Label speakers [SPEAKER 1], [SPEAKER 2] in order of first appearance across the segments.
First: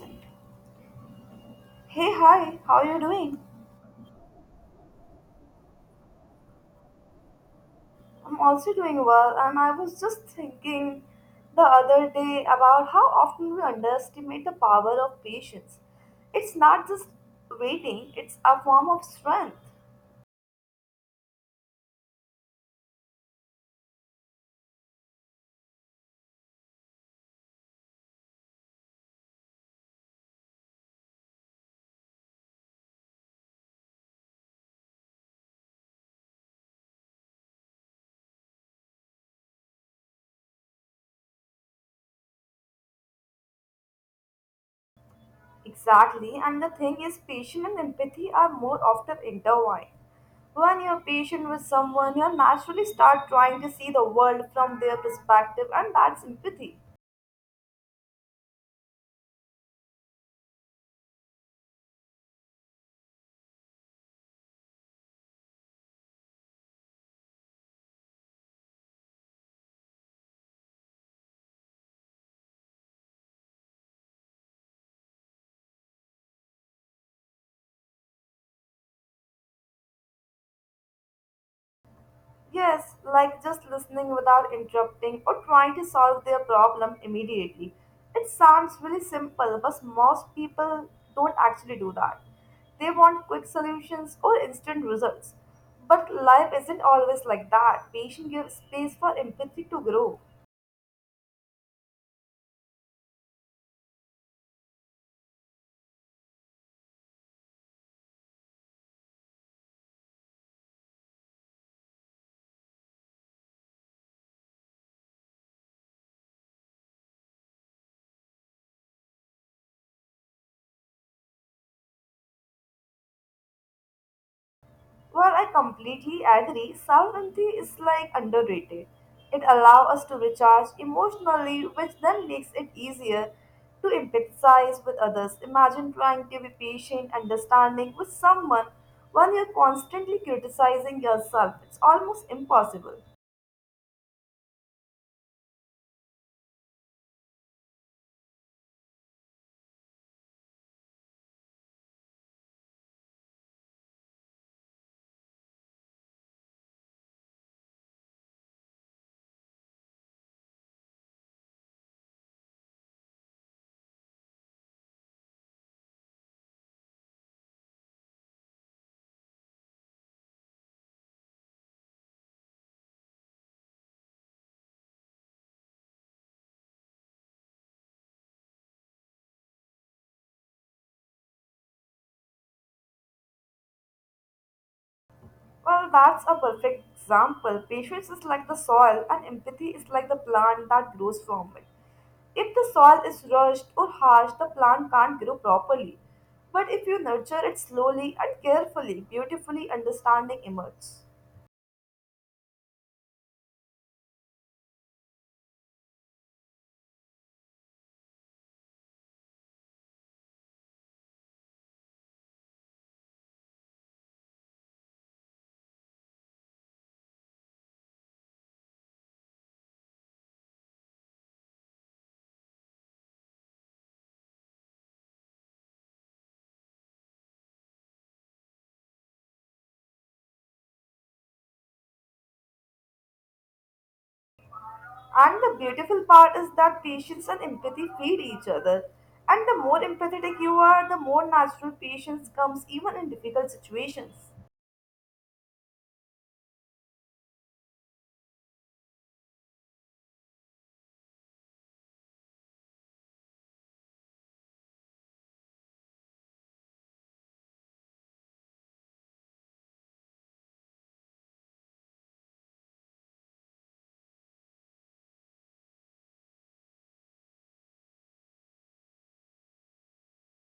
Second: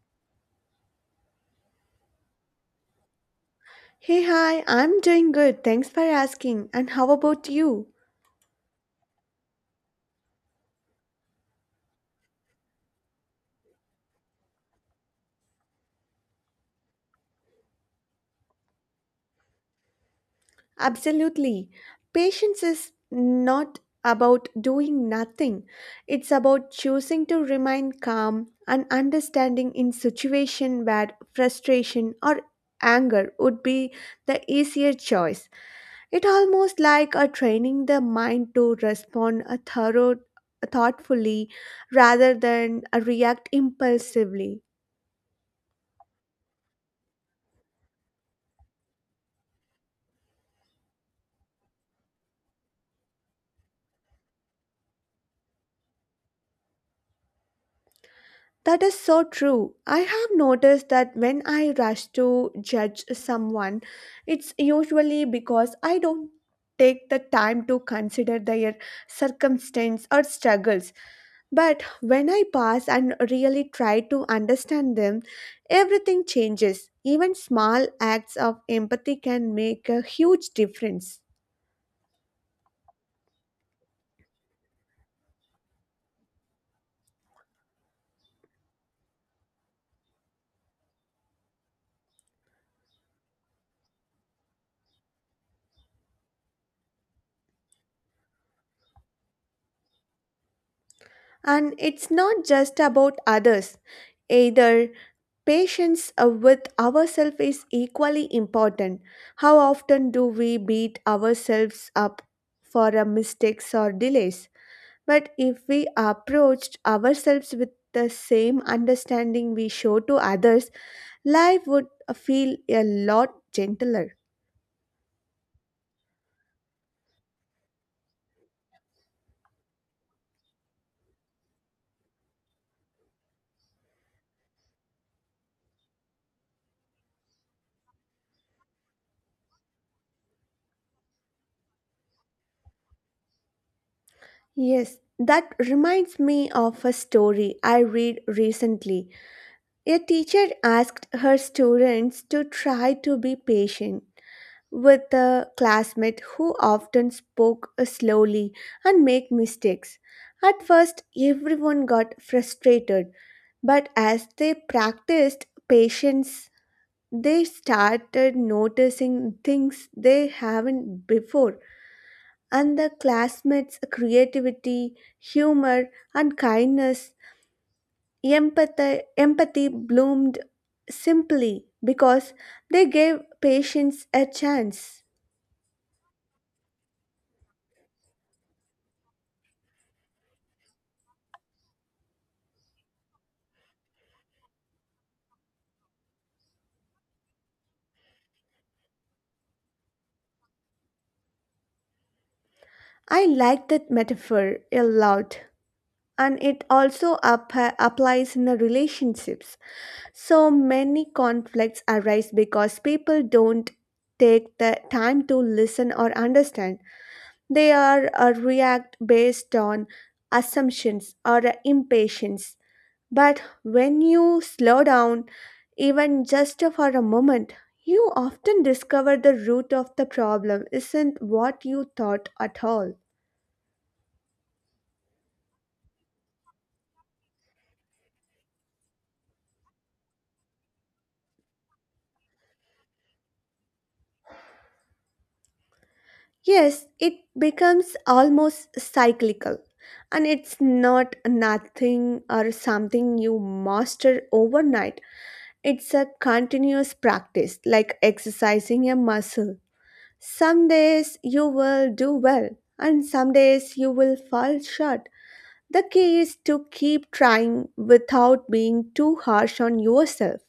[SPEAKER 1] Hey, hi, how are you doing?
[SPEAKER 2] Hey, hi, I'm doing good. Thanks for asking. And how about you?
[SPEAKER 1] I'm also doing well, and I was just thinking the other day about how often we underestimate the power of patience. It's not just waiting, it's a form of strength.
[SPEAKER 2] Absolutely. Patience is not about doing nothing, it's about choosing to remain calm and understanding in situation where frustration or anger would be the easier choice. It almost like a training the mind to respond a thorough thoughtfully rather than react impulsively.
[SPEAKER 1] Exactly, and the thing is, patience and empathy are more often intertwined. When you're patient with someone, you naturally start trying to see the world from their perspective, and that's empathy.
[SPEAKER 2] That is so true. I have noticed that when I rush to judge someone, it's usually because I don't take the time to consider their circumstance or struggles. But when I pass and really try to understand them, everything changes. Even small acts of empathy can make a huge difference.
[SPEAKER 1] Yes, like just listening without interrupting or trying to solve their problem immediately. It sounds really simple, but most people don't actually do that. They want quick solutions or instant results. But life isn't always like that. Patience gives space for empathy to grow.
[SPEAKER 2] And it's not just about others either. Patience with ourselves is equally important. How often do we beat ourselves up for our mistakes or delays? But if we approached ourselves with the same understanding we show to others, life would feel a lot gentler.
[SPEAKER 1] Well, I completely agree. Self empathy is like underrated. It allows us to recharge emotionally, which then makes it easier to empathize with others. Imagine trying to be patient, understanding with someone when you're constantly criticizing yourself. It's almost impossible.
[SPEAKER 2] Yes, that reminds me of a story I read recently. A teacher asked her students to try to be patient with a classmate who often spoke slowly and made mistakes. At first, everyone got frustrated, but as they practiced patience, they started noticing things they haven't before, and the classmates' creativity, humor, and kindness. Empathy bloomed simply because they gave patients a chance.
[SPEAKER 1] Well, that's a perfect example. Patience is like the soil, and empathy is like the plant that grows from it. If the soil is rushed or harsh, the plant can't grow properly. But if you nurture it slowly and carefully, beautifully, understanding emerges.
[SPEAKER 2] I like that metaphor a lot, and it also applies in the relationships. So many conflicts arise because people don't take the time to listen or understand. They are react based on assumptions or impatience. But when you slow down, even just for a moment, you often discover the root of the problem isn't what you thought at all.
[SPEAKER 1] And the beautiful part is that patience and empathy feed each other. And the more empathetic you are, the more natural patience comes even in difficult situations.
[SPEAKER 2] Yes, it becomes almost cyclical, and it's not nothing or something you master overnight. It's a continuous practice, like exercising a muscle. Some days you will do well, and some days you will fall short. The key is to keep trying without being too harsh on yourself.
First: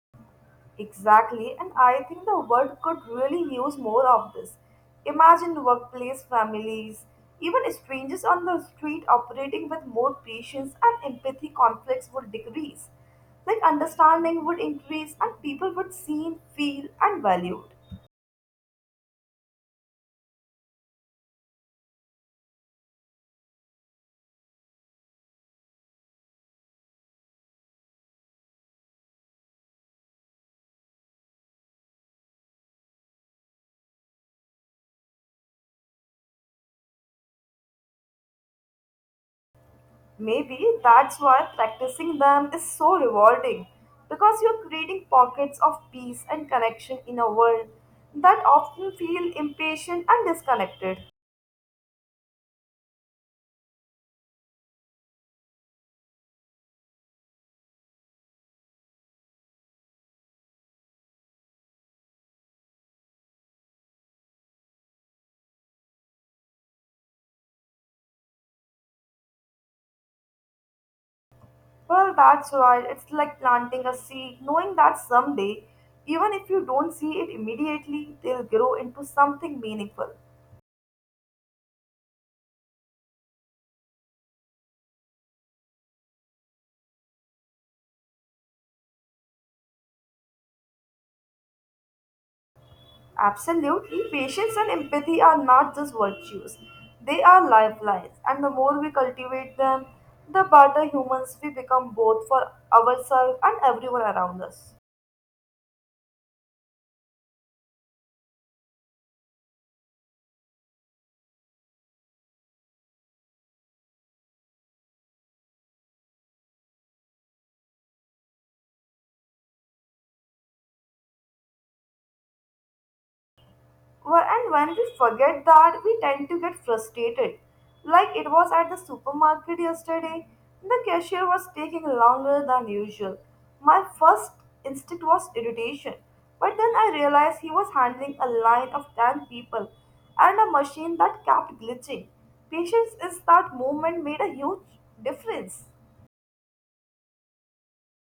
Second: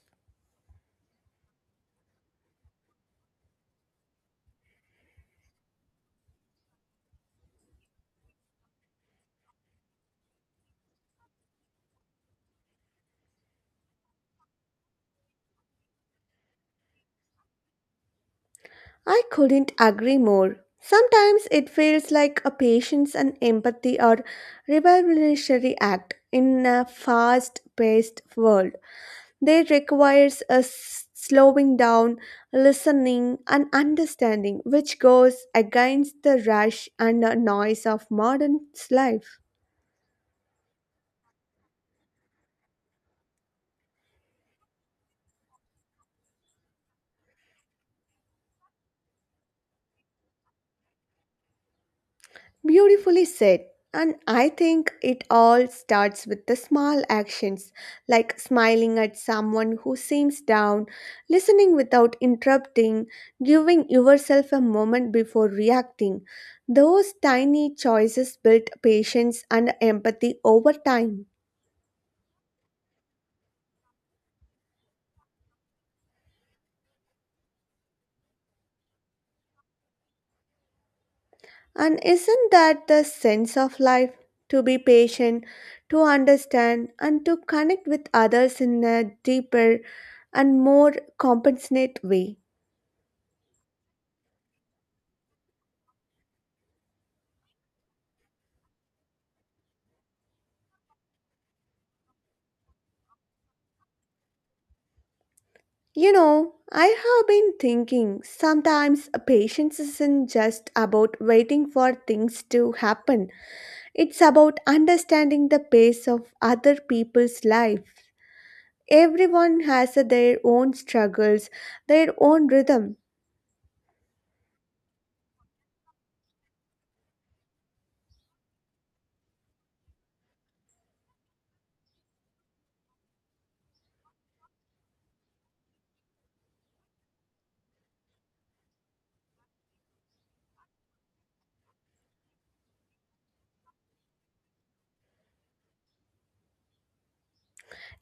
[SPEAKER 1] Exactly, and I think the world could really use more of this. Imagine workplace families, even strangers on the street operating with more patience and empathy conflicts would decrease. Like understanding would increase and people would see, feel, and valued.
[SPEAKER 2] I couldn't agree more. Sometimes it feels like a patience and empathy are revolutionary act in a fast-paced world. They requires us slowing down, listening and understanding which goes against the rush and the noise of modern life.
[SPEAKER 1] Maybe that's why practicing them is so rewarding because you're creating pockets of peace and connection in a world that often feel impatient and disconnected.
[SPEAKER 2] Beautifully said. And I think it all starts with the small actions, like smiling at someone who seems down, listening without interrupting, giving yourself a moment before reacting. Those tiny choices build patience and empathy over time.
[SPEAKER 1] Well, that's right. It's like planting a seed, knowing that someday, even if you don't see it immediately, they'll grow into something meaningful.
[SPEAKER 2] And isn't that the sense of life? To be patient, to understand, and to connect with others in a deeper and more compassionate way.
[SPEAKER 1] Absolutely, patience and empathy are not just virtues, they are lifelines, and the more we cultivate them, the better humans we become both for ourselves and everyone around us.
[SPEAKER 2] You know, I have been thinking sometimes patience isn't just about waiting for things to happen, it's about understanding the pace of other people's life. Everyone has their own struggles, their own rhythm.
[SPEAKER 1] Well, and when we forget that, we tend to get frustrated. Like it was at the supermarket yesterday, the cashier was taking longer than usual. My first instinct was irritation, but then I realized he was handling a line of 10 people and a machine that kept glitching. Patience is that moment made a huge difference.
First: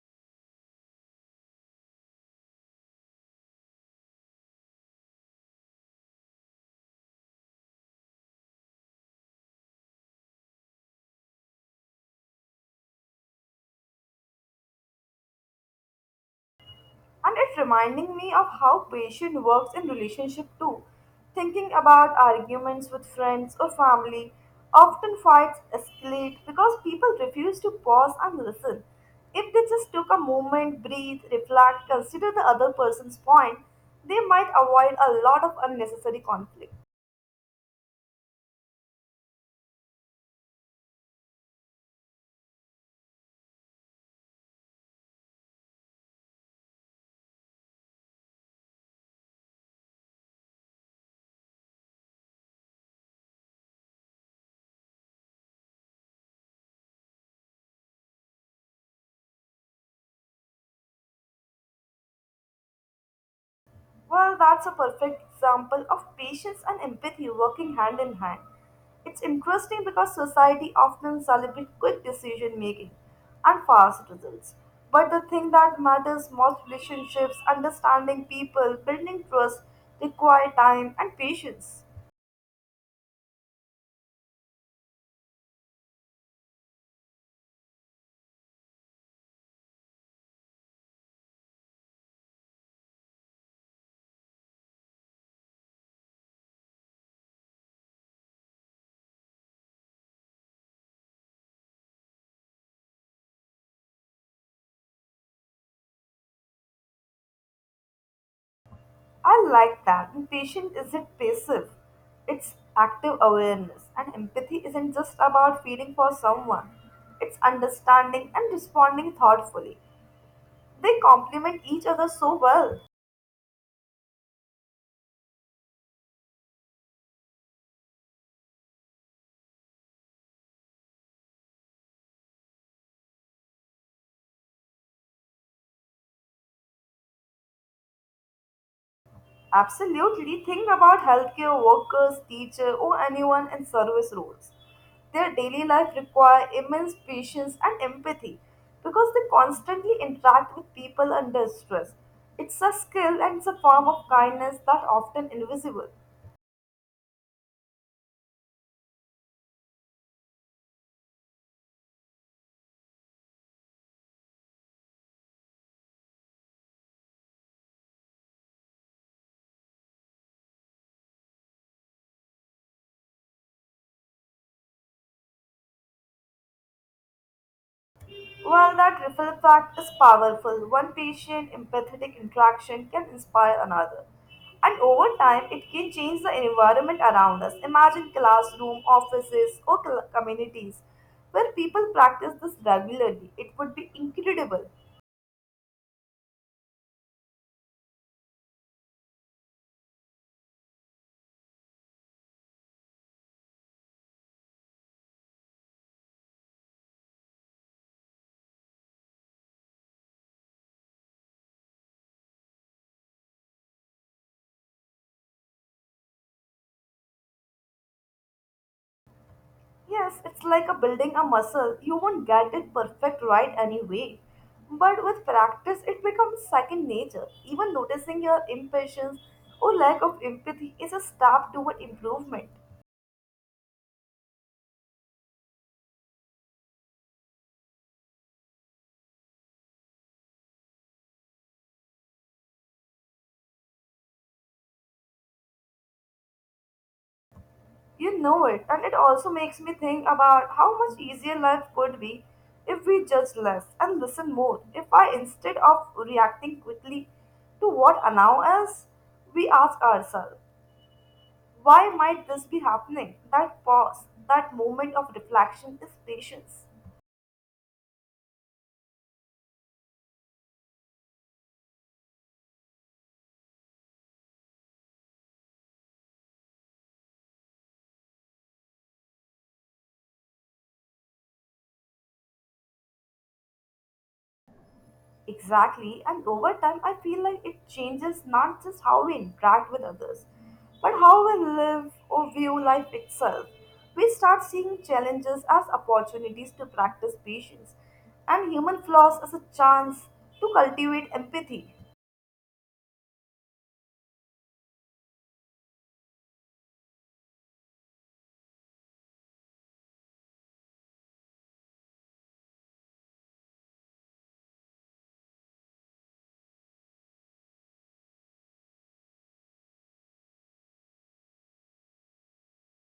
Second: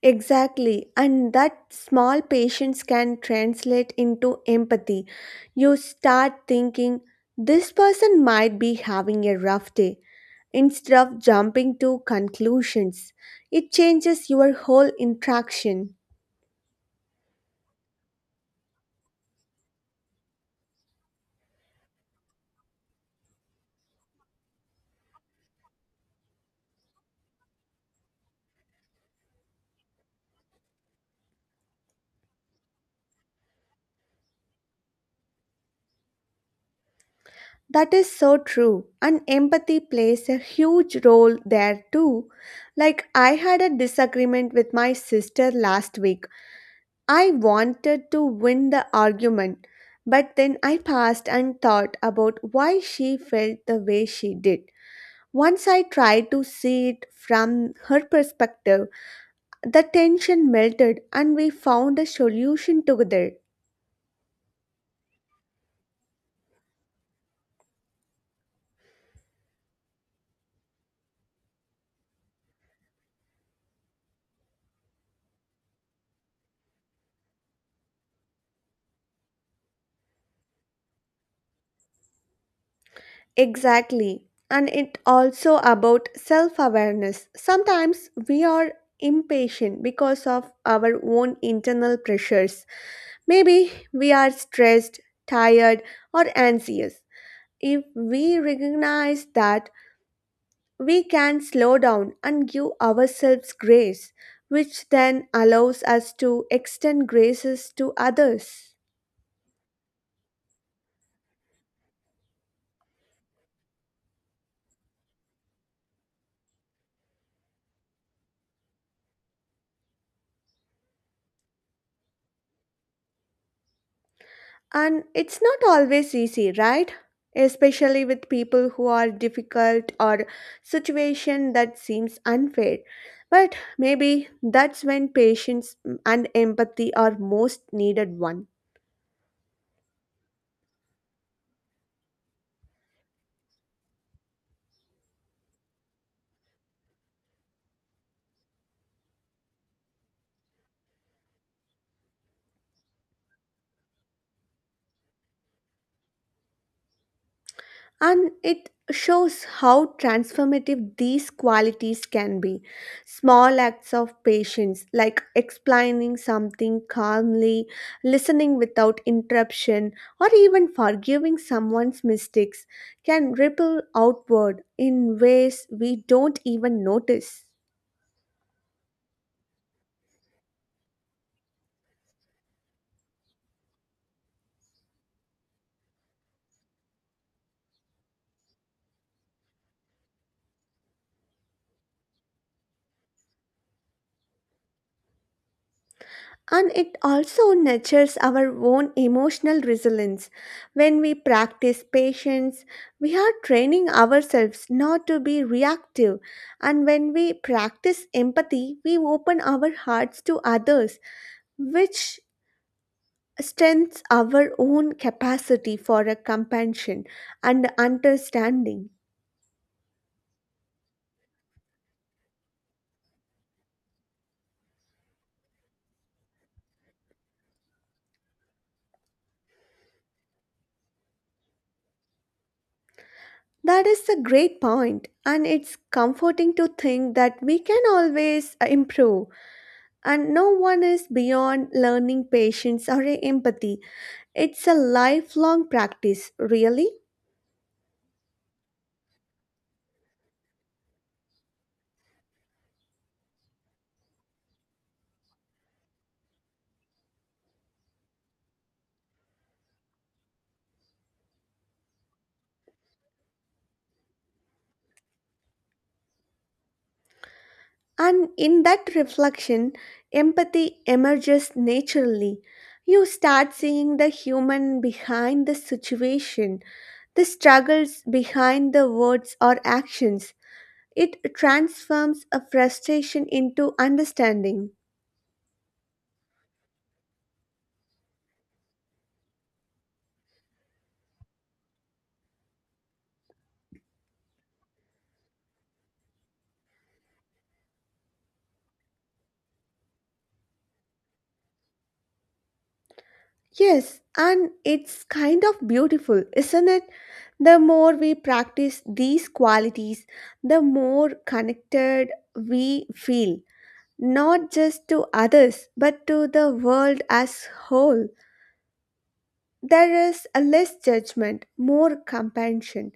[SPEAKER 2] Exactly, and that small patience can translate into empathy. You start thinking, this person might be having a rough day, instead of jumping to conclusions. It changes your whole interaction.
[SPEAKER 1] And it's reminding me of how patience works in relationship too. Thinking about arguments with friends or family, often fights escalate because people refuse to pause and listen. If they just took a moment, breathe, reflect, consider the other person's point, they might avoid a lot of unnecessary conflict.
[SPEAKER 2] That is so true, and empathy plays a huge role there too. Like, I had a disagreement with my sister last week. I wanted to win the argument, but then I paused and thought about why she felt the way she did. Once I tried to see it from her perspective, the tension melted and we found a solution together.
[SPEAKER 1] Well, that's a perfect example of patience and empathy working hand in hand. It's interesting because society often celebrates quick decision making and fast results. But the thing that matters most relationships, understanding people, building trust require time and patience.
[SPEAKER 2] Exactly. And it also about self-awareness. Sometimes we are impatient because of our own internal pressures. Maybe we are stressed, tired, or anxious. If we recognize that we can slow down and give ourselves grace, which then allows us to extend graces to others.
[SPEAKER 1] I like that. And patience isn't passive, it's active awareness. And empathy isn't just about feeling for someone, it's understanding and responding thoughtfully. They complement each other so well.
[SPEAKER 2] And it's not always easy, right? Especially with people who are difficult or situation that seems unfair. But maybe that's when patience and empathy are most needed one.
[SPEAKER 1] Absolutely. Think about healthcare workers, teachers, or anyone in service roles. Their daily life require immense patience and empathy because they constantly interact with people under stress. It's a skill and it's a form of kindness that often invisible.
[SPEAKER 2] And it shows how transformative these qualities can be. Small acts of patience, like explaining something calmly, listening without interruption, or even forgiving someone's mistakes, can ripple outward in ways we don't even notice.
[SPEAKER 1] Well, that ripple effect is powerful. One patient empathetic interaction can inspire another. And over time, it can change the environment around us. Imagine classroom, offices, or communities where people practice this regularly. It would be incredible.
[SPEAKER 2] And it also nurtures our own emotional resilience. When we practice patience, we are training ourselves not to be reactive. And when we practice empathy, we open our hearts to others, which strengthens our own capacity for a compassion and understanding.
[SPEAKER 1] Yes, it's like a building a muscle. You won't get it perfect right anyway. But with practice, it becomes second nature. Even noticing your impatience or lack of empathy is a step toward improvement.
[SPEAKER 2] That is a great point, and it's comforting to think that we can always improve and no one is beyond learning patience or empathy. It's a lifelong practice, really.
[SPEAKER 1] You know it, and it also makes me think about how much easier life could be if we judge less and listen more. If I, instead of reacting quickly to what annoys us, we ask ourselves, why might this be happening? That pause, that moment of reflection is patience.
[SPEAKER 2] And in that reflection, empathy emerges naturally. You start seeing the human behind the situation, the struggles behind the words or actions. It transforms a frustration into understanding.
[SPEAKER 1] Exactly, and over time, I feel like it changes not just how we interact with others, but how we live or view life itself. We start seeing challenges as opportunities to practice patience and human flaws as a chance to cultivate empathy.
[SPEAKER 2] Yes, and it's kind of beautiful, isn't it? The more we practice these qualities, the more connected we feel, not just to others, but to the world as whole. There is a less judgment, more compassion,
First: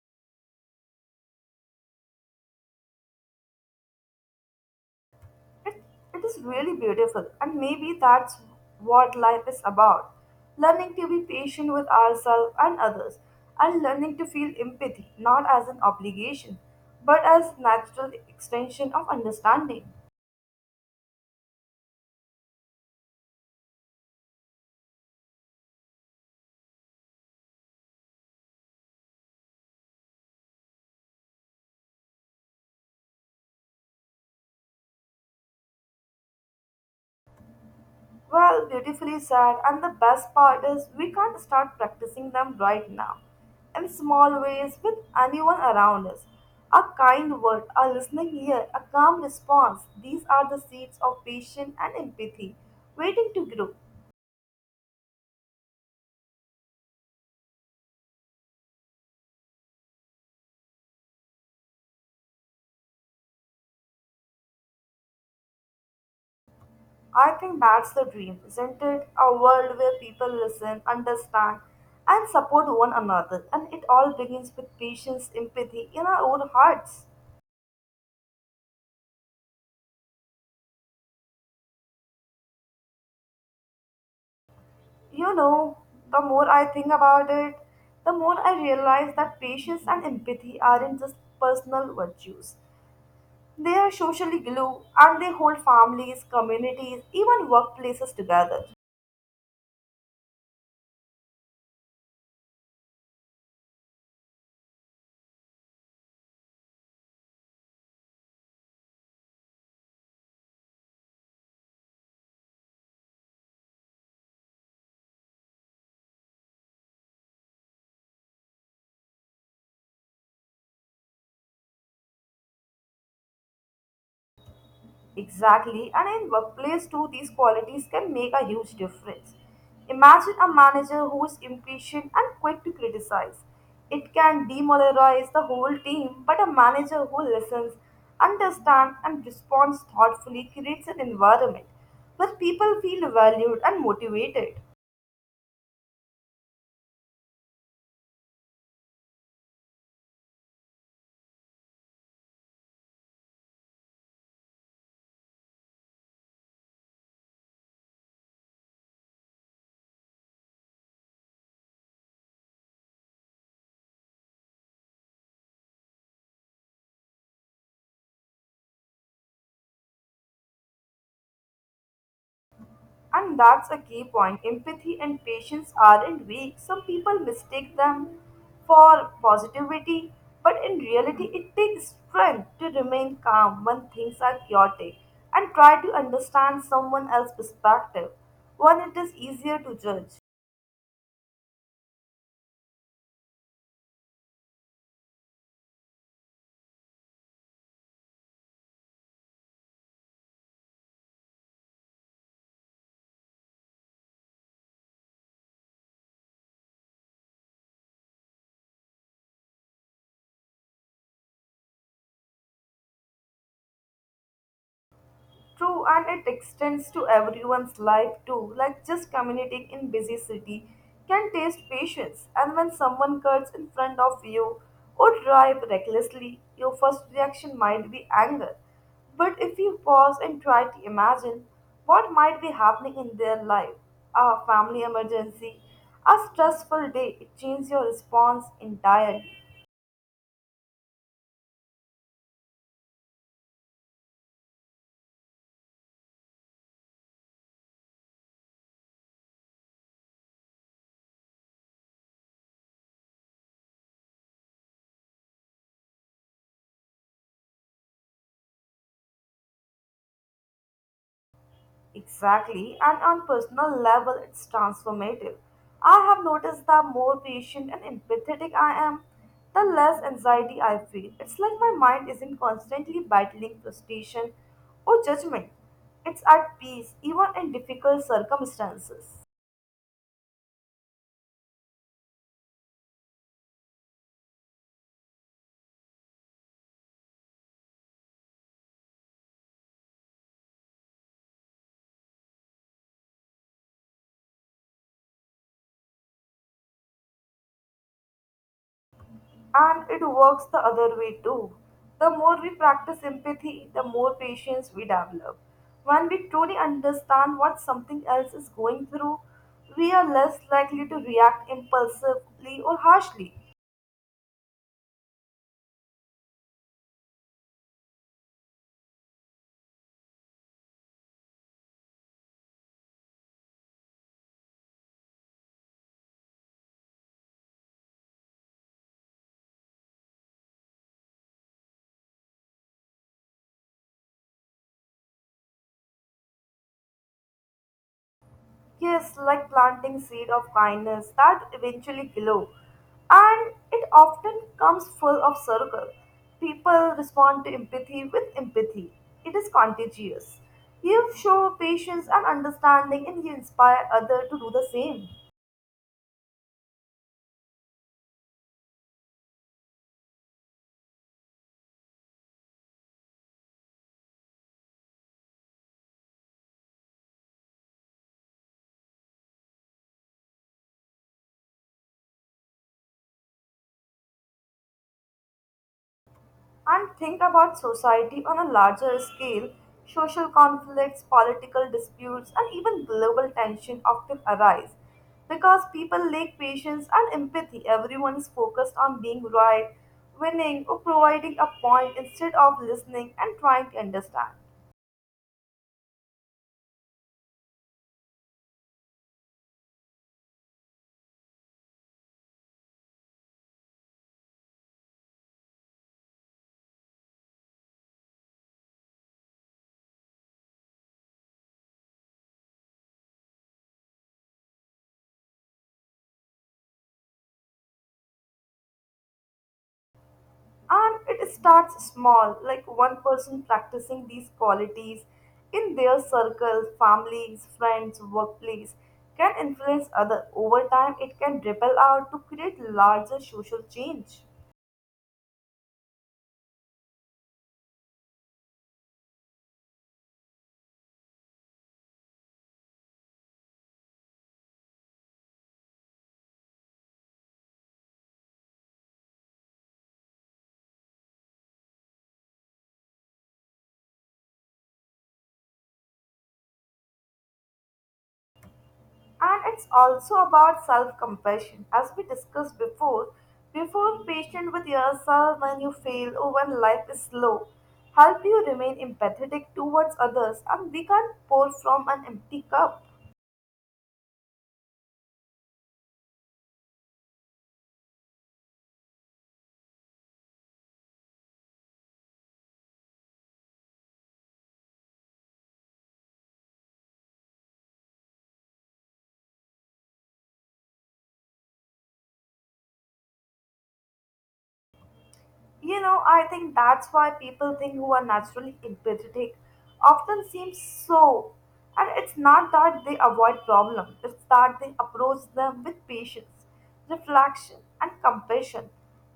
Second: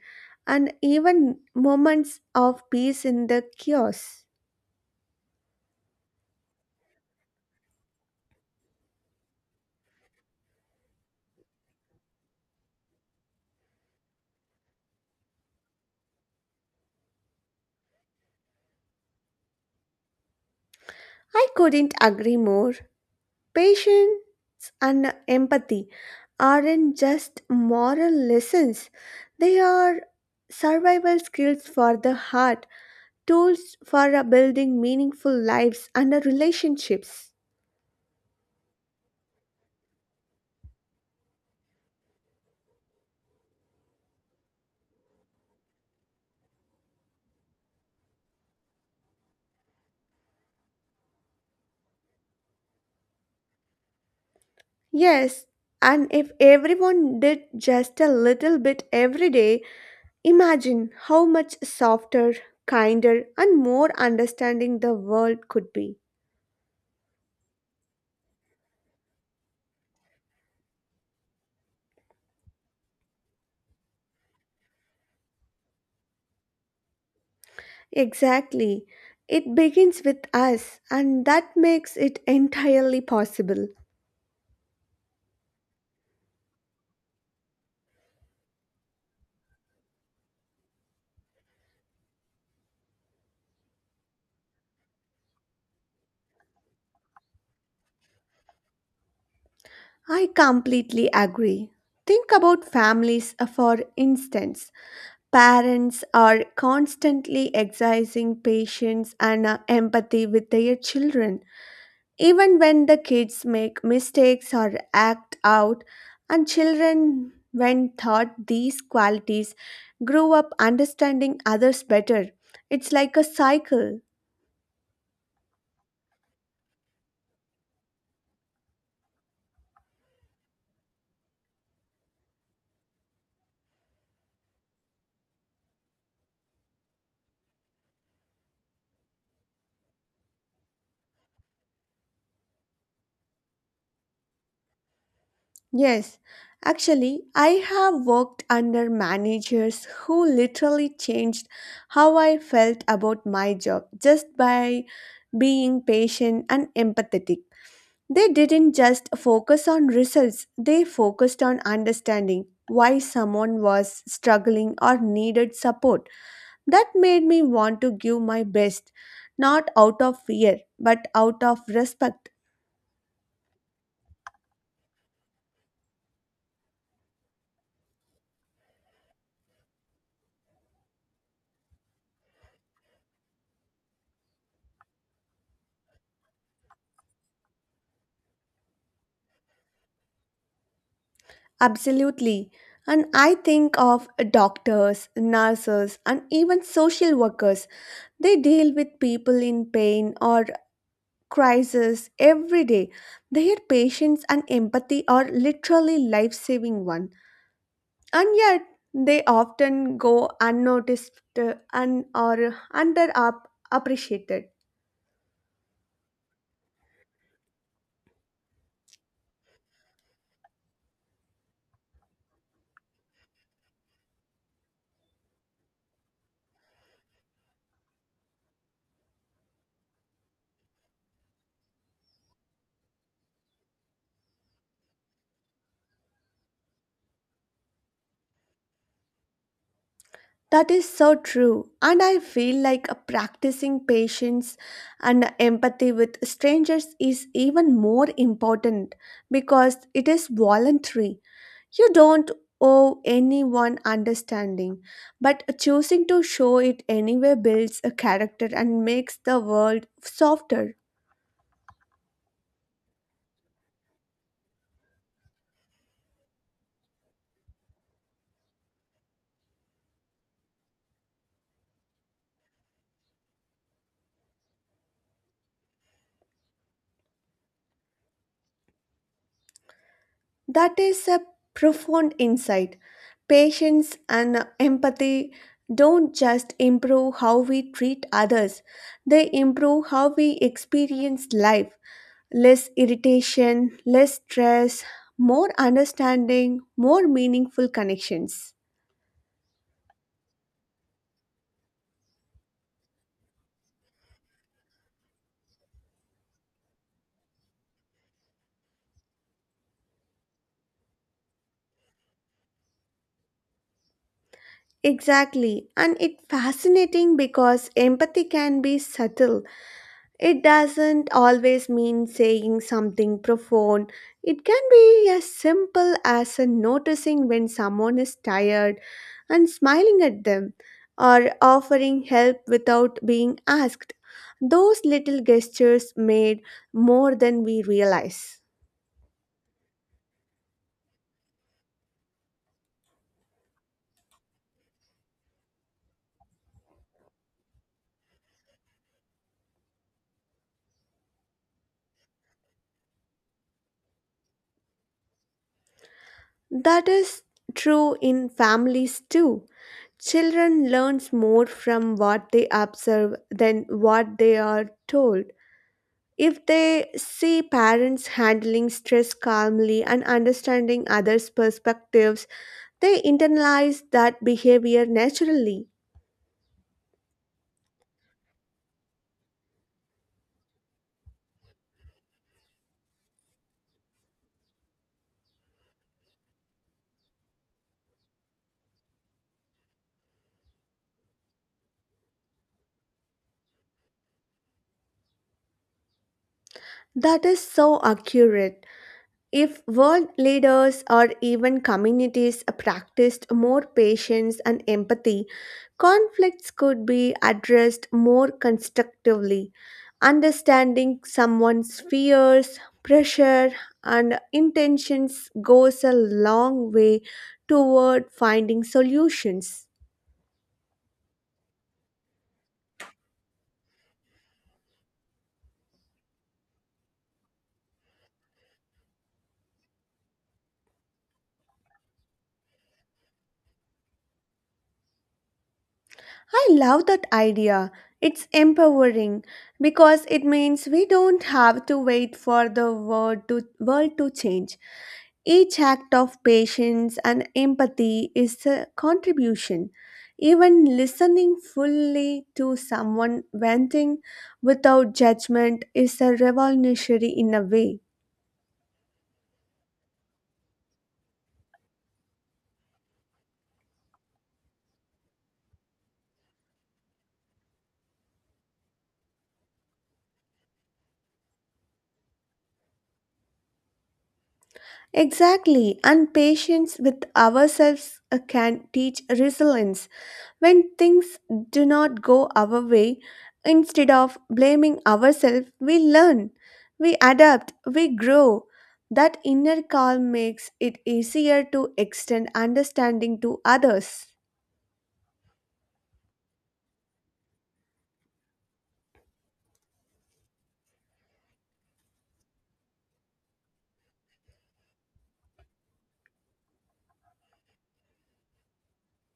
[SPEAKER 2] and even moments of peace in the chaos.
[SPEAKER 1] It, it is really beautiful, and maybe that's what life is about learning to be patient with ourselves and others, and learning to feel empathy not as an obligation, but as natural extension of understanding.
[SPEAKER 2] I couldn't agree more. Patience and empathy aren't just moral lessons, they are survival skills for the heart, tools for building meaningful lives and relationships.
[SPEAKER 1] Well, beautifully said. And the best part is, we can't start practicing them right now. In small ways, with anyone around us. A kind word, a listening ear, a calm response. These are the seeds of patience and empathy, waiting to grow.
[SPEAKER 2] Yes, and if everyone did just a little bit every day, imagine how much softer, kinder, and more understanding the world could be.
[SPEAKER 1] I think that's the dream, isn't it? A world where people listen, understand, and support one another. And it all begins with patience, empathy in our own hearts.
[SPEAKER 2] Exactly. It begins with us, and that makes it entirely possible.
[SPEAKER 1] You know, the more I think about it, the more I realize that patience and empathy aren't just personal virtues. They are socially glue and they hold families, communities, even workplaces together.
[SPEAKER 2] I completely agree. Think about families, for instance. Parents are constantly exercising patience and empathy with their children, even when the kids make mistakes or act out, and children, when taught these qualities, grow up understanding others better. It's like a cycle.
[SPEAKER 1] Exactly, and in workplace too, these qualities can make a huge difference. Imagine a manager who is impatient and quick to criticize. It can demoralize the whole team, but a manager who listens, understands, and responds thoughtfully creates an environment where people feel valued and motivated.
[SPEAKER 2] Yes, actually, I have worked under managers who literally changed how I felt about my job just by being patient and empathetic. They didn't just focus on results, they focused on understanding why someone was struggling or needed support. That made me want to give my best, not out of fear, but out of respect.
[SPEAKER 1] And that's a key point. Empathy and patience aren't weak. Some people mistake them for positivity, but in reality, it takes strength to remain calm when things are chaotic and try to understand someone else's perspective when it is easier to judge.
[SPEAKER 2] Absolutely. And I think of doctors, nurses, and even social workers. They deal with people in pain or crisis every day. Their patience and empathy are literally life saving one. And yet, they often go unnoticed and are under appreciated.
[SPEAKER 1] True, and it extends to everyone's life too. Like just commuting in busy city can taste patience, and when someone cuts in front of you or drive recklessly, your first reaction might be anger. But if you pause and try to imagine what might be happening in their life, a family emergency, a stressful day, it changes your response entirely.
[SPEAKER 2] That is so true. And I feel like practicing patience and empathy with strangers is even more important because it is voluntary. You don't owe anyone understanding, but choosing to show it anyway builds a character and makes the world softer.
[SPEAKER 1] Exactly, and on personal level, it's transformative. I have noticed that more patient and empathetic I am, the less anxiety I feel. It's like my mind isn't constantly battling frustration or judgment. It's at peace, even in difficult circumstances.
[SPEAKER 2] That is a profound insight. Patience and empathy don't just improve how we treat others, they improve how we experience life. Less irritation, less stress, more understanding, more meaningful connections.
[SPEAKER 1] And it works the other way too. The more we practice empathy, the more patience we develop. When we truly understand what something else is going through, we are less likely to react impulsively or harshly.
[SPEAKER 2] Exactly, and it's fascinating because empathy can be subtle. It doesn't always mean saying something profound. It can be as simple as a noticing when someone is tired and smiling at them, or offering help without being asked. Those little gestures made more than we realize.
[SPEAKER 1] Yes, like planting seed of kindness that eventually grow. And it often comes full of circle. People respond to empathy with empathy. It is contagious. You show patience and understanding and you inspire others to do the same.
[SPEAKER 2] That is true in families too. Children learns more from what they observe than what they are told. If they see parents handling stress calmly and understanding others' perspectives, they internalize that behavior naturally.
[SPEAKER 1] And think about society on a larger scale, social conflicts, political disputes, and even global tension often arise because people lack patience and empathy. Everyone is focused on being right, winning, or providing a point instead of listening and trying to understand.
[SPEAKER 2] That is so accurate. If world leaders or even communities practiced more patience and empathy, conflicts could be addressed more constructively. Understanding someone's fears, pressure, and intentions goes a long way toward finding solutions.
[SPEAKER 1] And it starts small, like one person practicing these qualities in their circle, families, friends, workplace can influence other. Over time, it can ripple out to create larger social change.
[SPEAKER 2] I love that idea. It's empowering because it means we don't have to wait for world to change. Each act of patience and empathy is a contribution. Even listening fully to someone venting without judgment is a revolutionary in a way.
[SPEAKER 1] And it's also about self-compassion. As we discussed before, before patient with yourself when you fail or when life is slow, help you remain empathetic towards others and we can't pour from an empty cup.
[SPEAKER 2] Exactly, and patience with ourselves can teach resilience. When things do not go our way, instead of blaming ourselves, we learn, we adapt, we grow. That inner calm makes it easier to extend understanding to others.
[SPEAKER 1] You know, I think that's why people think who are naturally empathetic often seem so. And it's not that they avoid problems, it's that they approach them with patience, reflection, and compassion.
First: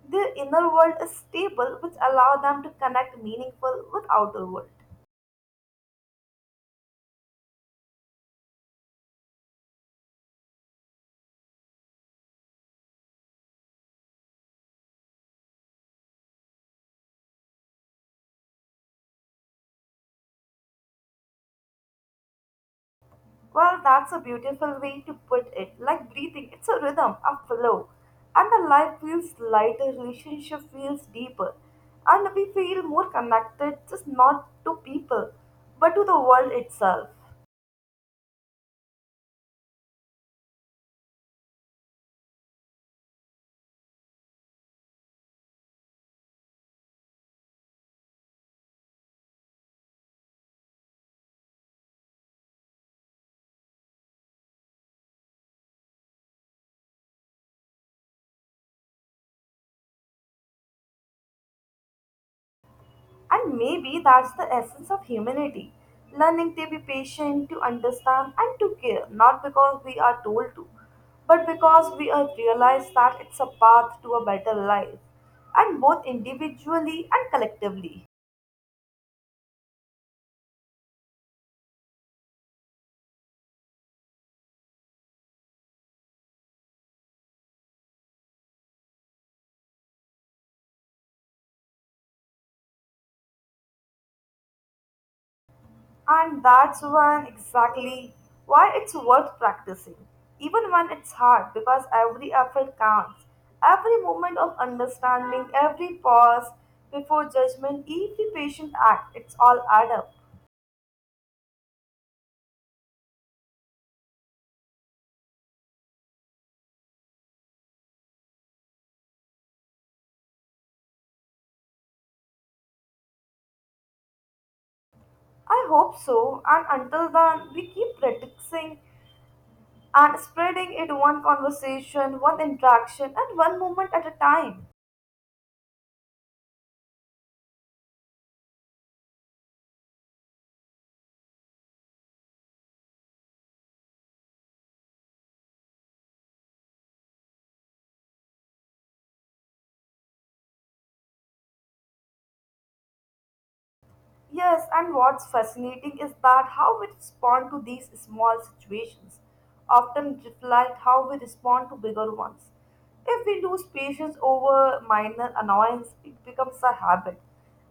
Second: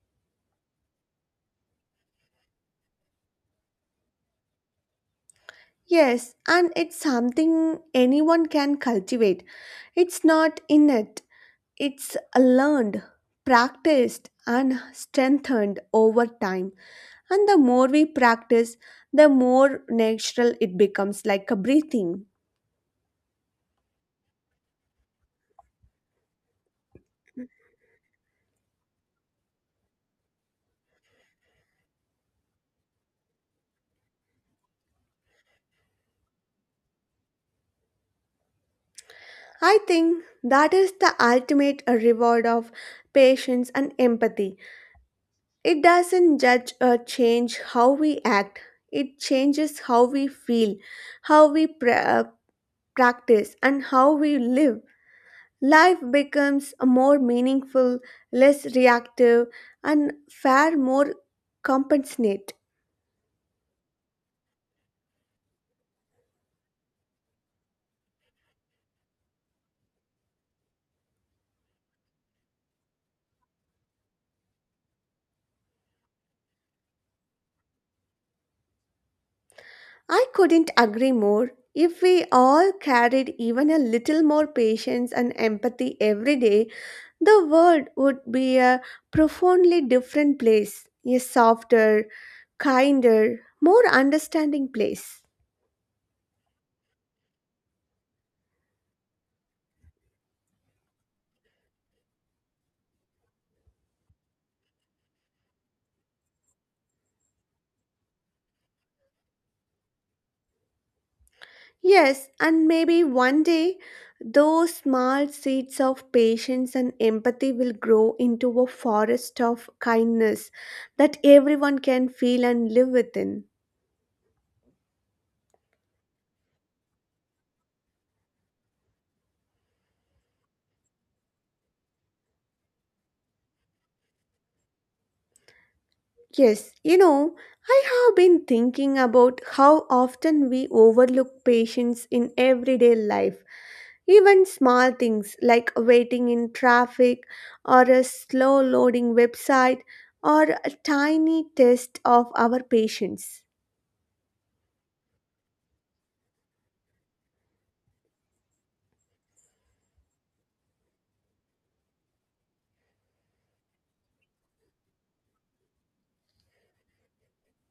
[SPEAKER 1] Their inner world is stable, which allow them to connect meaningful with outer world.
[SPEAKER 2] Yes, and it's something anyone can cultivate. It's not innate, it's learned, practiced, and strengthened over time. And the more we practice, the more natural it becomes like a breathing.
[SPEAKER 1] Well, that's a beautiful way to put it. Like breathing, it's a rhythm, a flow. And the life feels lighter, relationship feels deeper. And we feel more connected, just not to people, but to the world itself.
[SPEAKER 2] I think that is the ultimate reward of patience and empathy. It doesn't judge or change how we act, it changes how we feel, how we practice, and how we live. Life becomes a more meaningful, less reactive, and far more compassionate.
[SPEAKER 1] And maybe that's the essence of humanity learning to be patient, to understand, and to care, not because we are told to, but because we have realized that it's a path to a better life, and both individually and collectively.
[SPEAKER 2] I couldn't agree more. If we all carried even a little more patience and empathy every day, the world would be a profoundly different place, a softer, kinder, more understanding place.
[SPEAKER 1] And that's when exactly why it's worth practicing, even when it's hard, because every effort counts. Every moment of understanding, every pause before judgment, every patient act, it's all add up.
[SPEAKER 2] Yes, and maybe one day those small seeds of patience and empathy will grow into a forest of kindness that everyone can feel and live within.
[SPEAKER 1] I hope so, and until then, we keep practicing and spreading it one conversation, one interaction, and one moment at a time.
[SPEAKER 2] Yes, you know, I have been thinking about how often we overlook patience in everyday life. Even small things like waiting in traffic or a slow loading website or a tiny test of our patience.
[SPEAKER 1] Yes, and what's fascinating is that how we respond to these small situations often reflect how we respond to bigger ones. If we lose patience over minor annoyance, it becomes a habit.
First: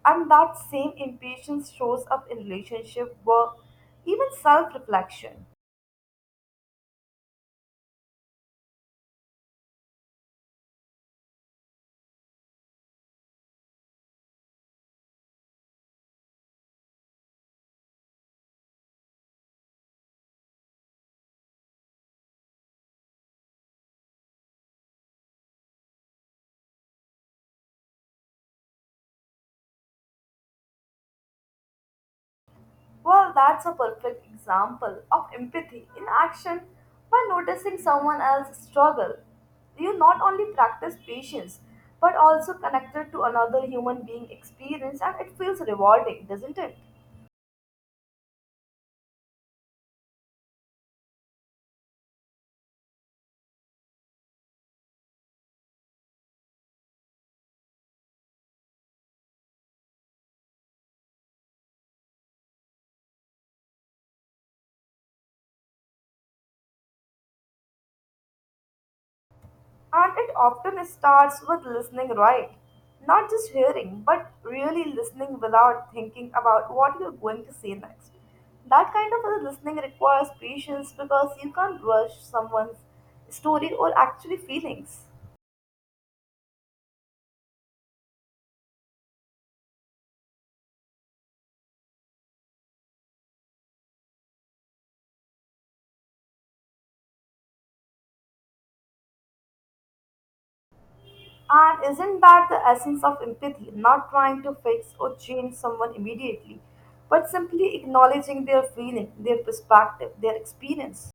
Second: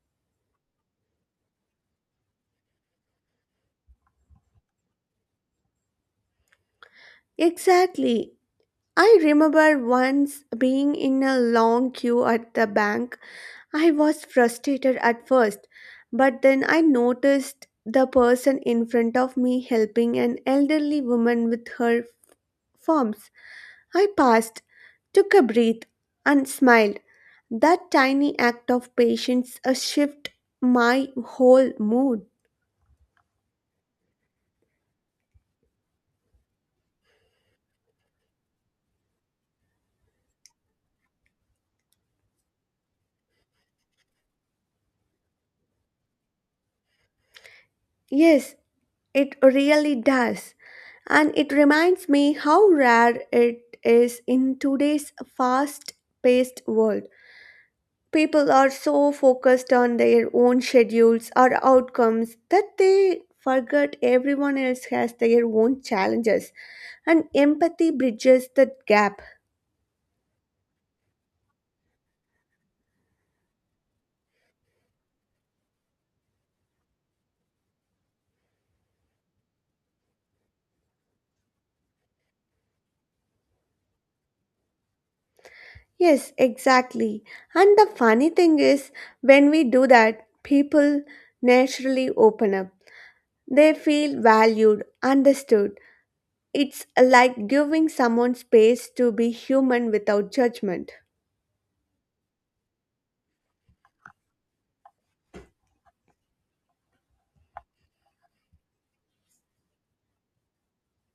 [SPEAKER 1] And that same impatience shows up in relationship, work, even self-reflection.
[SPEAKER 2] Exactly. I remember once being in a long queue at the bank. I was frustrated at first, but then I noticed the person in front of me helping an elderly woman with her forms. I paused, took a breath, and smiled. That tiny act of patience shifted my whole mood.
[SPEAKER 1] Well, that's a perfect example of empathy in action by noticing someone else's struggle. You not only practice patience but also connected to another human being experience and it feels rewarding, doesn't it?
[SPEAKER 2] Yes, it really does. And it reminds me how rare it is in today's fast paced world. People are so focused on their own schedules or outcomes that they forget everyone else has their own challenges. And empathy bridges that gap.
[SPEAKER 1] And it often starts with listening right. Not just hearing, but really listening without thinking about what you're going to say next. That kind of listening requires patience because you can't rush someone's story or actually feelings.
[SPEAKER 2] Yes, exactly. And the funny thing is, when we do that, people naturally open up. They feel valued, understood. It's like giving someone space to be human without judgment.
[SPEAKER 1] And isn't that the essence of empathy? Not trying to fix or change someone immediately, but simply acknowledging their feeling, their perspective, their experience.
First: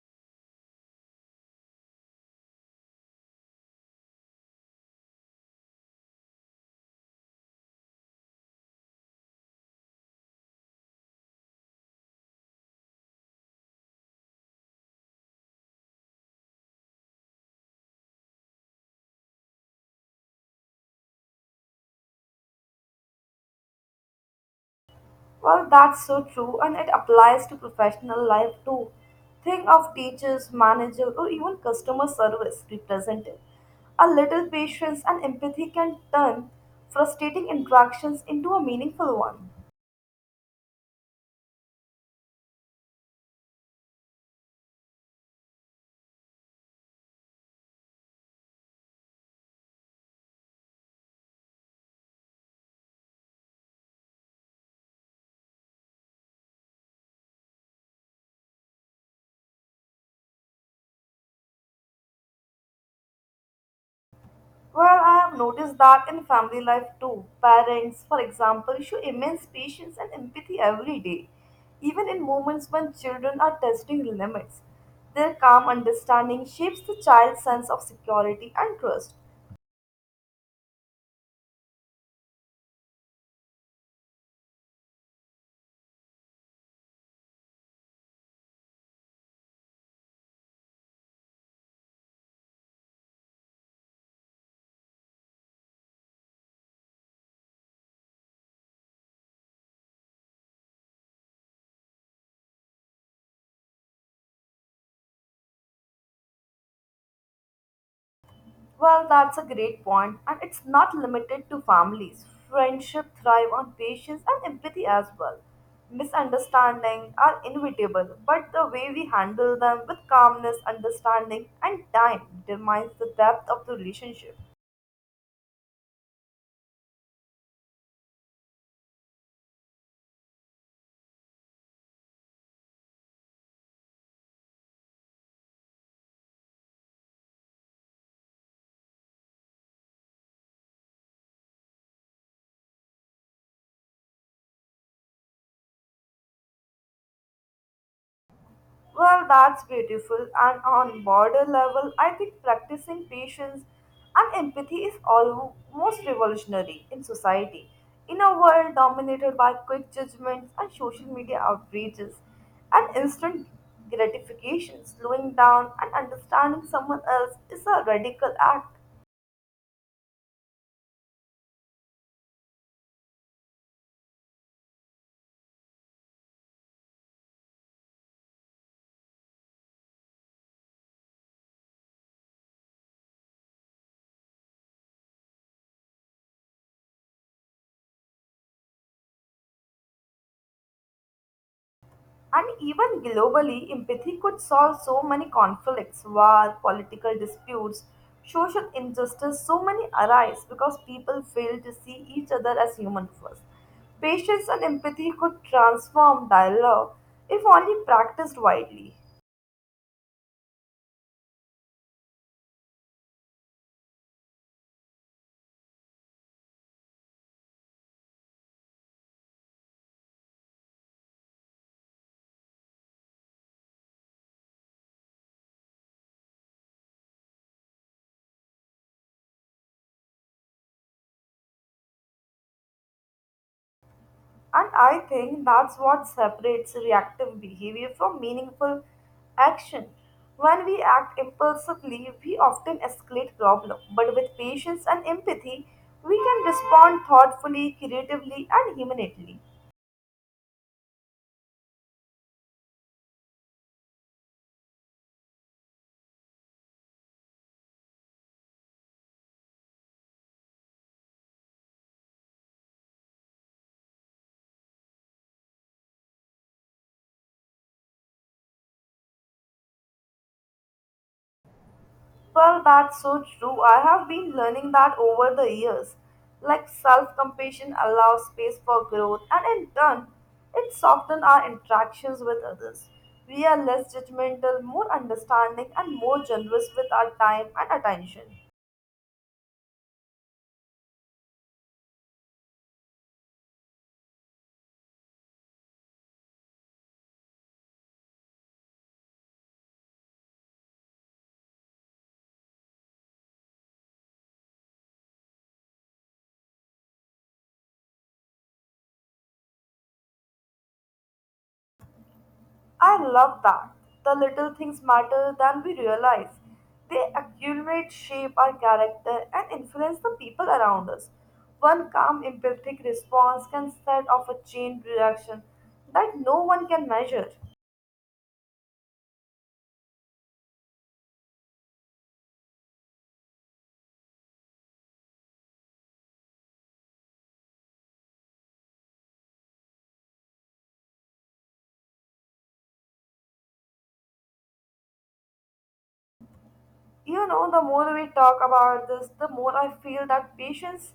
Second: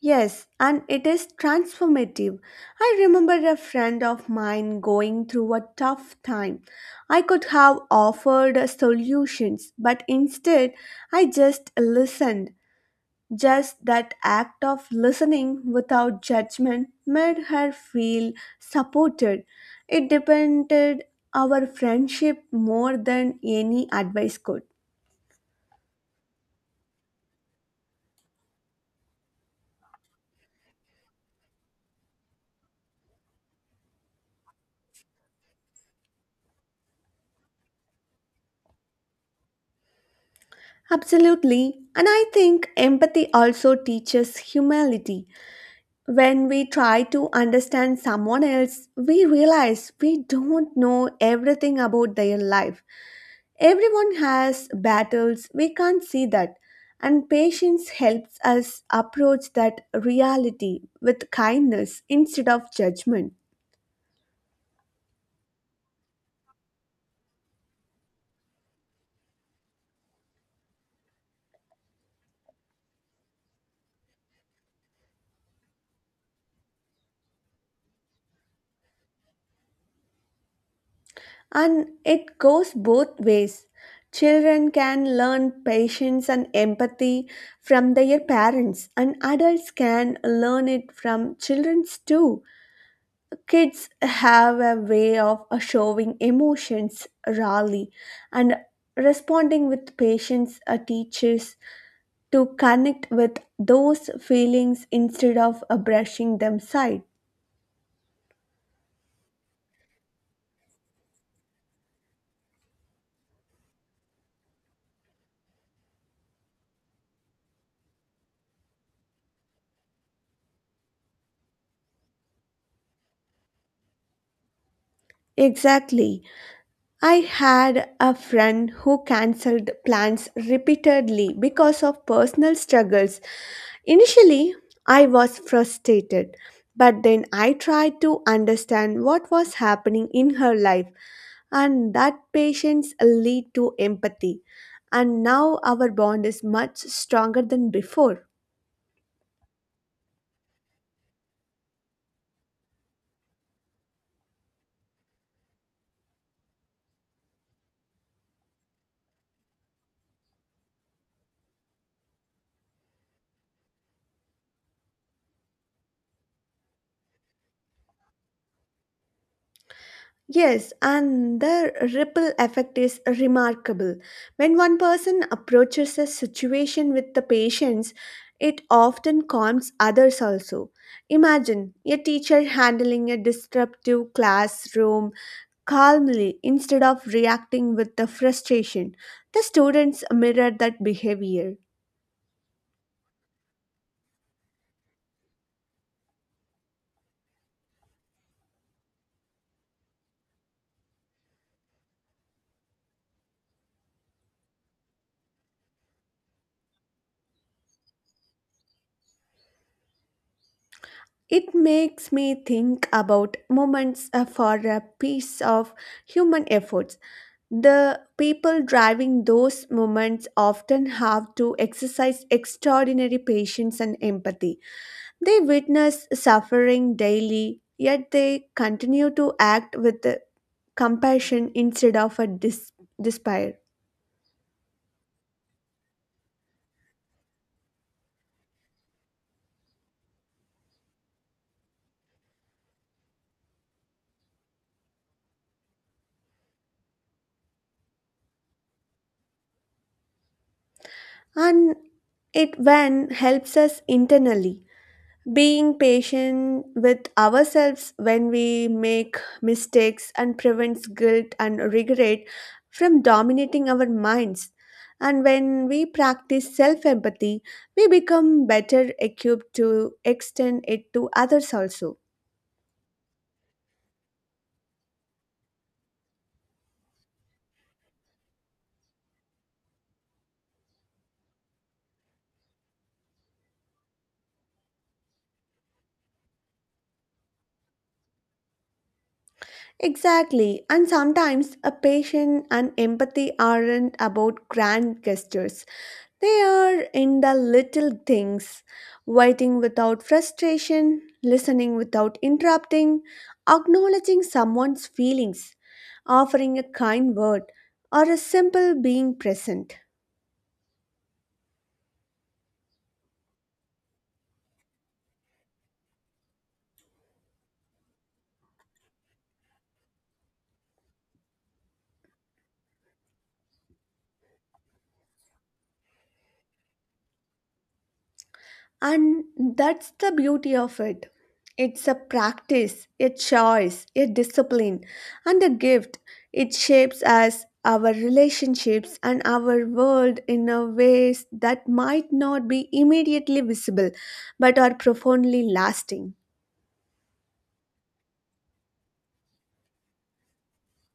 [SPEAKER 2] Yes, and it is transformative. I remember a friend of mine going through a tough time. I could have offered solutions, but instead I just listened. Just that act of listening without judgment made her feel supported. It depended our friendship more than any advice could.
[SPEAKER 1] Well, that's so true, and it applies to professional life too. Think of teachers, managers, or even customer service representative. A little patience and empathy can turn frustrating interactions into a meaningful one.
[SPEAKER 2] Absolutely. And I think empathy also teaches humility. When we try to understand someone else, we realize we don't know everything about their life. Everyone has battles, we can't see that. And patience helps us approach that reality with kindness instead of judgment.
[SPEAKER 1] Well, I have noticed that in family life too. Parents, for example, show immense patience and empathy every day, even in moments when children are testing limits. Their calm understanding shapes the child's sense of security and trust.
[SPEAKER 2] And it goes both ways. Children can learn patience and empathy from their parents, and adults can learn it from children too. Kids have a way of showing emotions rarely and responding with patience teaches to connect with those feelings instead of brushing them aside.
[SPEAKER 1] Well, that's a great point, and it's not limited to families. Friendship thrive on patience and empathy as well. Misunderstandings are inevitable, but the way we handle them with calmness, understanding, and time determines the depth of the relationship.
[SPEAKER 2] Exactly. I had a friend who cancelled plans repeatedly because of personal struggles. Initially, I was frustrated, but then I tried to understand what was happening in her life, and that patience lead to empathy. And now our bond is much stronger than before.
[SPEAKER 1] Well, that's beautiful. And on border level, I think practicing patience and empathy is almost revolutionary in society. In a world dominated by quick judgments and social media outrages and instant gratification, slowing down and understanding someone else is a radical act.
[SPEAKER 2] Yes, and the ripple effect is remarkable. When one person approaches a situation with the patience, it often calms others also. Imagine a teacher handling a disruptive classroom calmly instead of reacting with the frustration. The students mirror that behavior.
[SPEAKER 1] And even globally, empathy could solve so many conflicts, war, political disputes, social injustice, so many arise because people fail to see each other as human first. Patience and empathy could transform dialogue if only practiced widely.
[SPEAKER 2] It makes me think about moments for a piece of human efforts. The people driving those moments often have to exercise extraordinary patience and empathy. They witness suffering daily, yet they continue to act with compassion instead of a despair.
[SPEAKER 1] And I think that's what separates reactive behavior from meaningful action. When we act impulsively, we often escalate problem, but with patience and empathy, we can respond thoughtfully, creatively, and humanely.
[SPEAKER 2] And it when helps us internally, being patient with ourselves when we make mistakes and prevents guilt and regret from dominating our minds, and when we practice self empathy we become better equipped to extend it to others also.
[SPEAKER 1] Well, that's so true. I have been learning that over the years. Like self compassion allows space for growth, and in turn, it softens our interactions with others. We are less judgmental, more understanding, and more generous with our time and attention.
[SPEAKER 2] Exactly, and sometimes a patient and empathy aren't about grand gestures. They are in the little things: waiting without frustration, listening without interrupting, acknowledging someone's feelings, offering a kind word, or a simple being present.
[SPEAKER 1] I love that. The little things matter than we realize. They accumulate, shape our character, and influence the people around us. One calm, empathic response can set off a chain reaction that no one can measure.
[SPEAKER 2] And that's the beauty of it. It's a practice, a choice, a discipline, and a gift. It shapes us, our relationships, and our world in a ways that might not be immediately visible but are profoundly lasting.
[SPEAKER 1] You know, the more we talk about this, the more I feel that patience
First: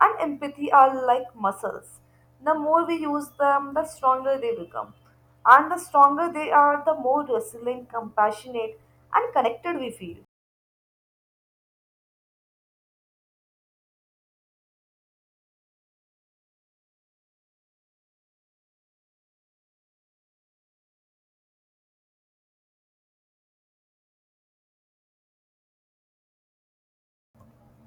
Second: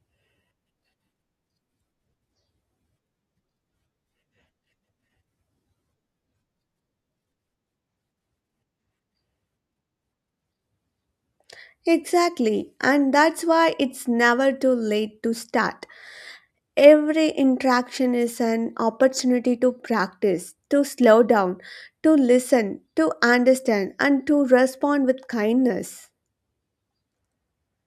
[SPEAKER 1] and empathy are like muscles. The more we use them, the stronger they become. And the stronger they are, the more resilient, compassionate, and connected we feel.
[SPEAKER 2] Exactly, and that's why it's never too late to start. Every interaction is an opportunity to practice, to slow down, to listen, to understand, and to respond with kindness.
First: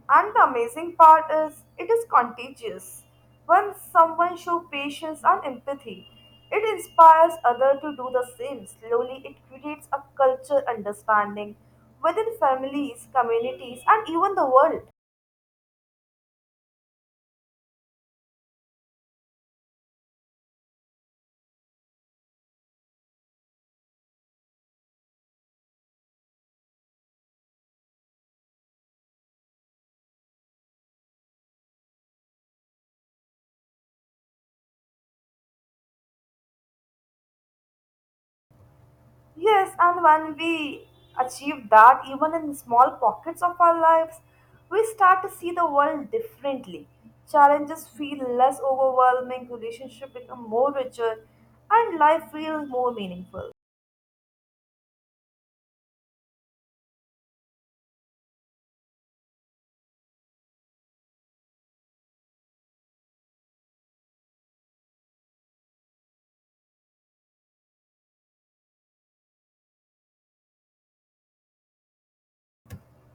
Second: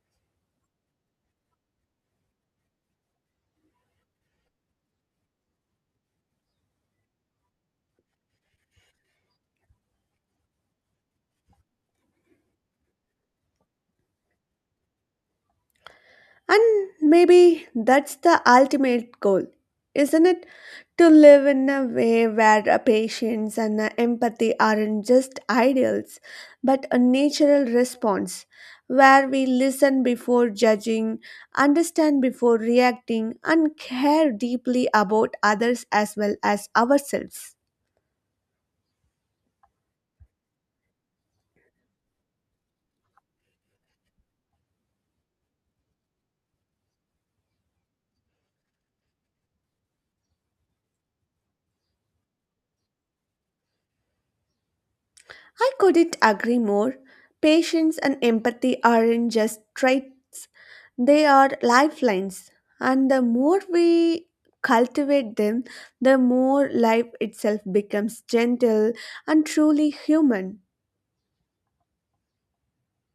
[SPEAKER 1] And the amazing part is, it is contagious. When someone shows patience and empathy, it inspires others to do the same. Slowly, it creates a culture understanding within families, communities, and even the world.
[SPEAKER 2] And maybe that's the ultimate goal, isn't it? To live in a way where a patience and a empathy aren't just ideals but a natural response, where we listen before judging, understand before reacting, and care deeply about others as well as ourselves.
[SPEAKER 1] Yes, and when we achieve that, even in small pockets of our lives, we start to see the world differently. Challenges feel less overwhelming, relationships become more richer, and life feels more meaningful.
[SPEAKER 2] I couldn't agree more. Patience and empathy aren't just traits, they are lifelines. And the more we cultivate them, the more life itself becomes gentle and truly human.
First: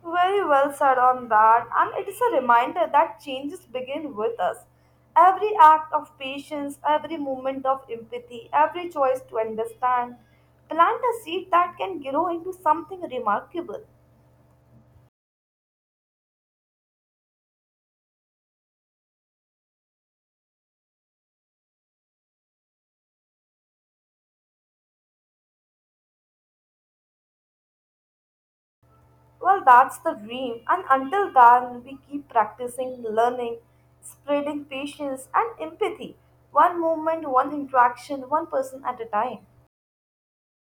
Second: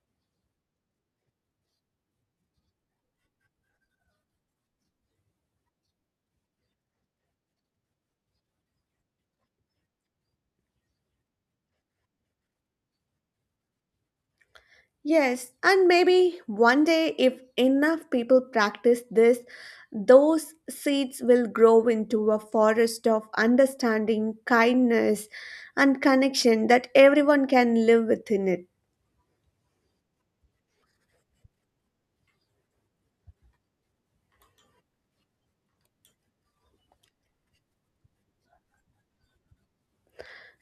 [SPEAKER 1] Very well said on that, and it is a reminder that changes begin with us. Every act of patience, every moment of empathy, every choice to understand, plant a seed that can grow into something remarkable.
[SPEAKER 2] Yes, and maybe one day, if enough people practice this, those seeds will grow into a forest of understanding, kindness, and connection that everyone can live within it.
[SPEAKER 1] Well, that's the dream, and until then, we keep practicing, learning, spreading patience and empathy, one moment, one interaction, one person at a time.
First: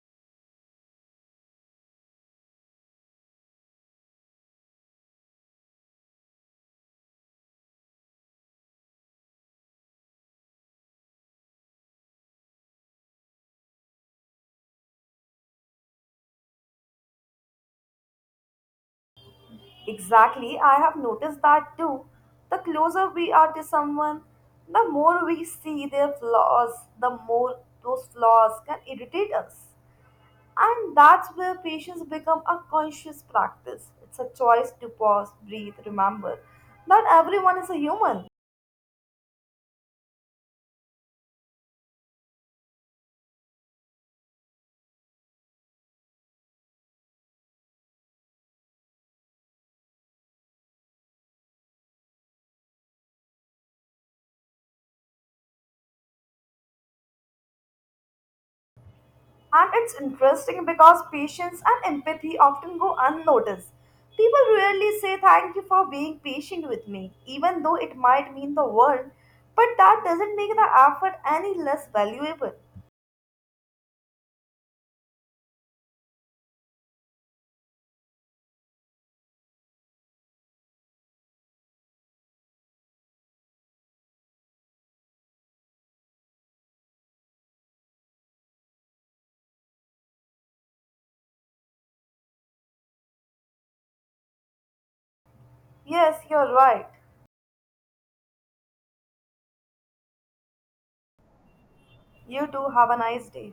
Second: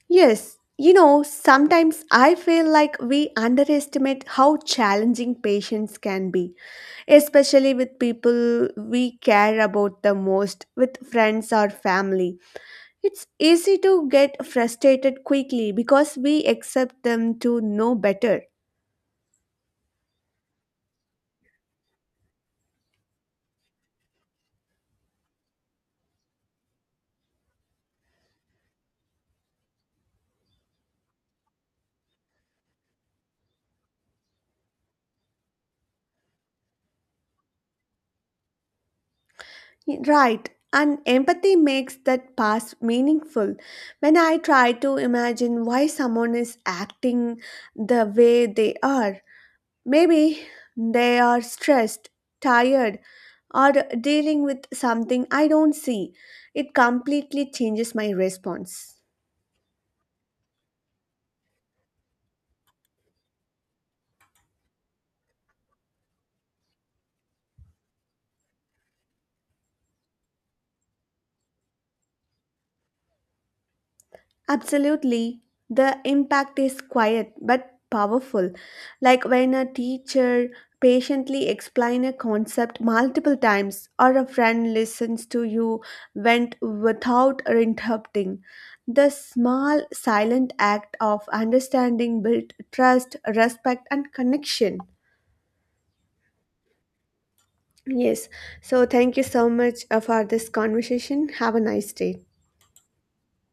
[SPEAKER 2] Yes, you know, sometimes I feel like we underestimate how challenging patience can be, especially with people we care about the most, with friends or family. It's easy to get frustrated quickly because we accept them to know better.
[SPEAKER 1] Exactly, I have noticed that too. The closer we are to someone, the more we see their flaws, the more those flaws can irritate us. And that's where patience becomes a conscious practice. It's a choice to pause, breathe, remember that everyone is a human.
[SPEAKER 2] Right. And empathy makes that past meaningful. When I try to imagine why someone is acting the way they are, maybe they are stressed, tired, or dealing with something I don't see. It completely changes my response.
[SPEAKER 1] And it's interesting because patience and empathy often go unnoticed. People rarely say thank you for being patient with me, even though it might mean the world, but that doesn't make the effort any less valuable.
[SPEAKER 2] Absolutely. The impact is quiet but powerful. Like when a teacher patiently explains a concept multiple times, or a friend listens to you vent without interrupting. The small silent act of understanding built trust, respect and connection.
[SPEAKER 1] Yes, you're right.
[SPEAKER 2] Yes. So thank you so much for this conversation. Have a nice day.
[SPEAKER 1] You too have a nice day.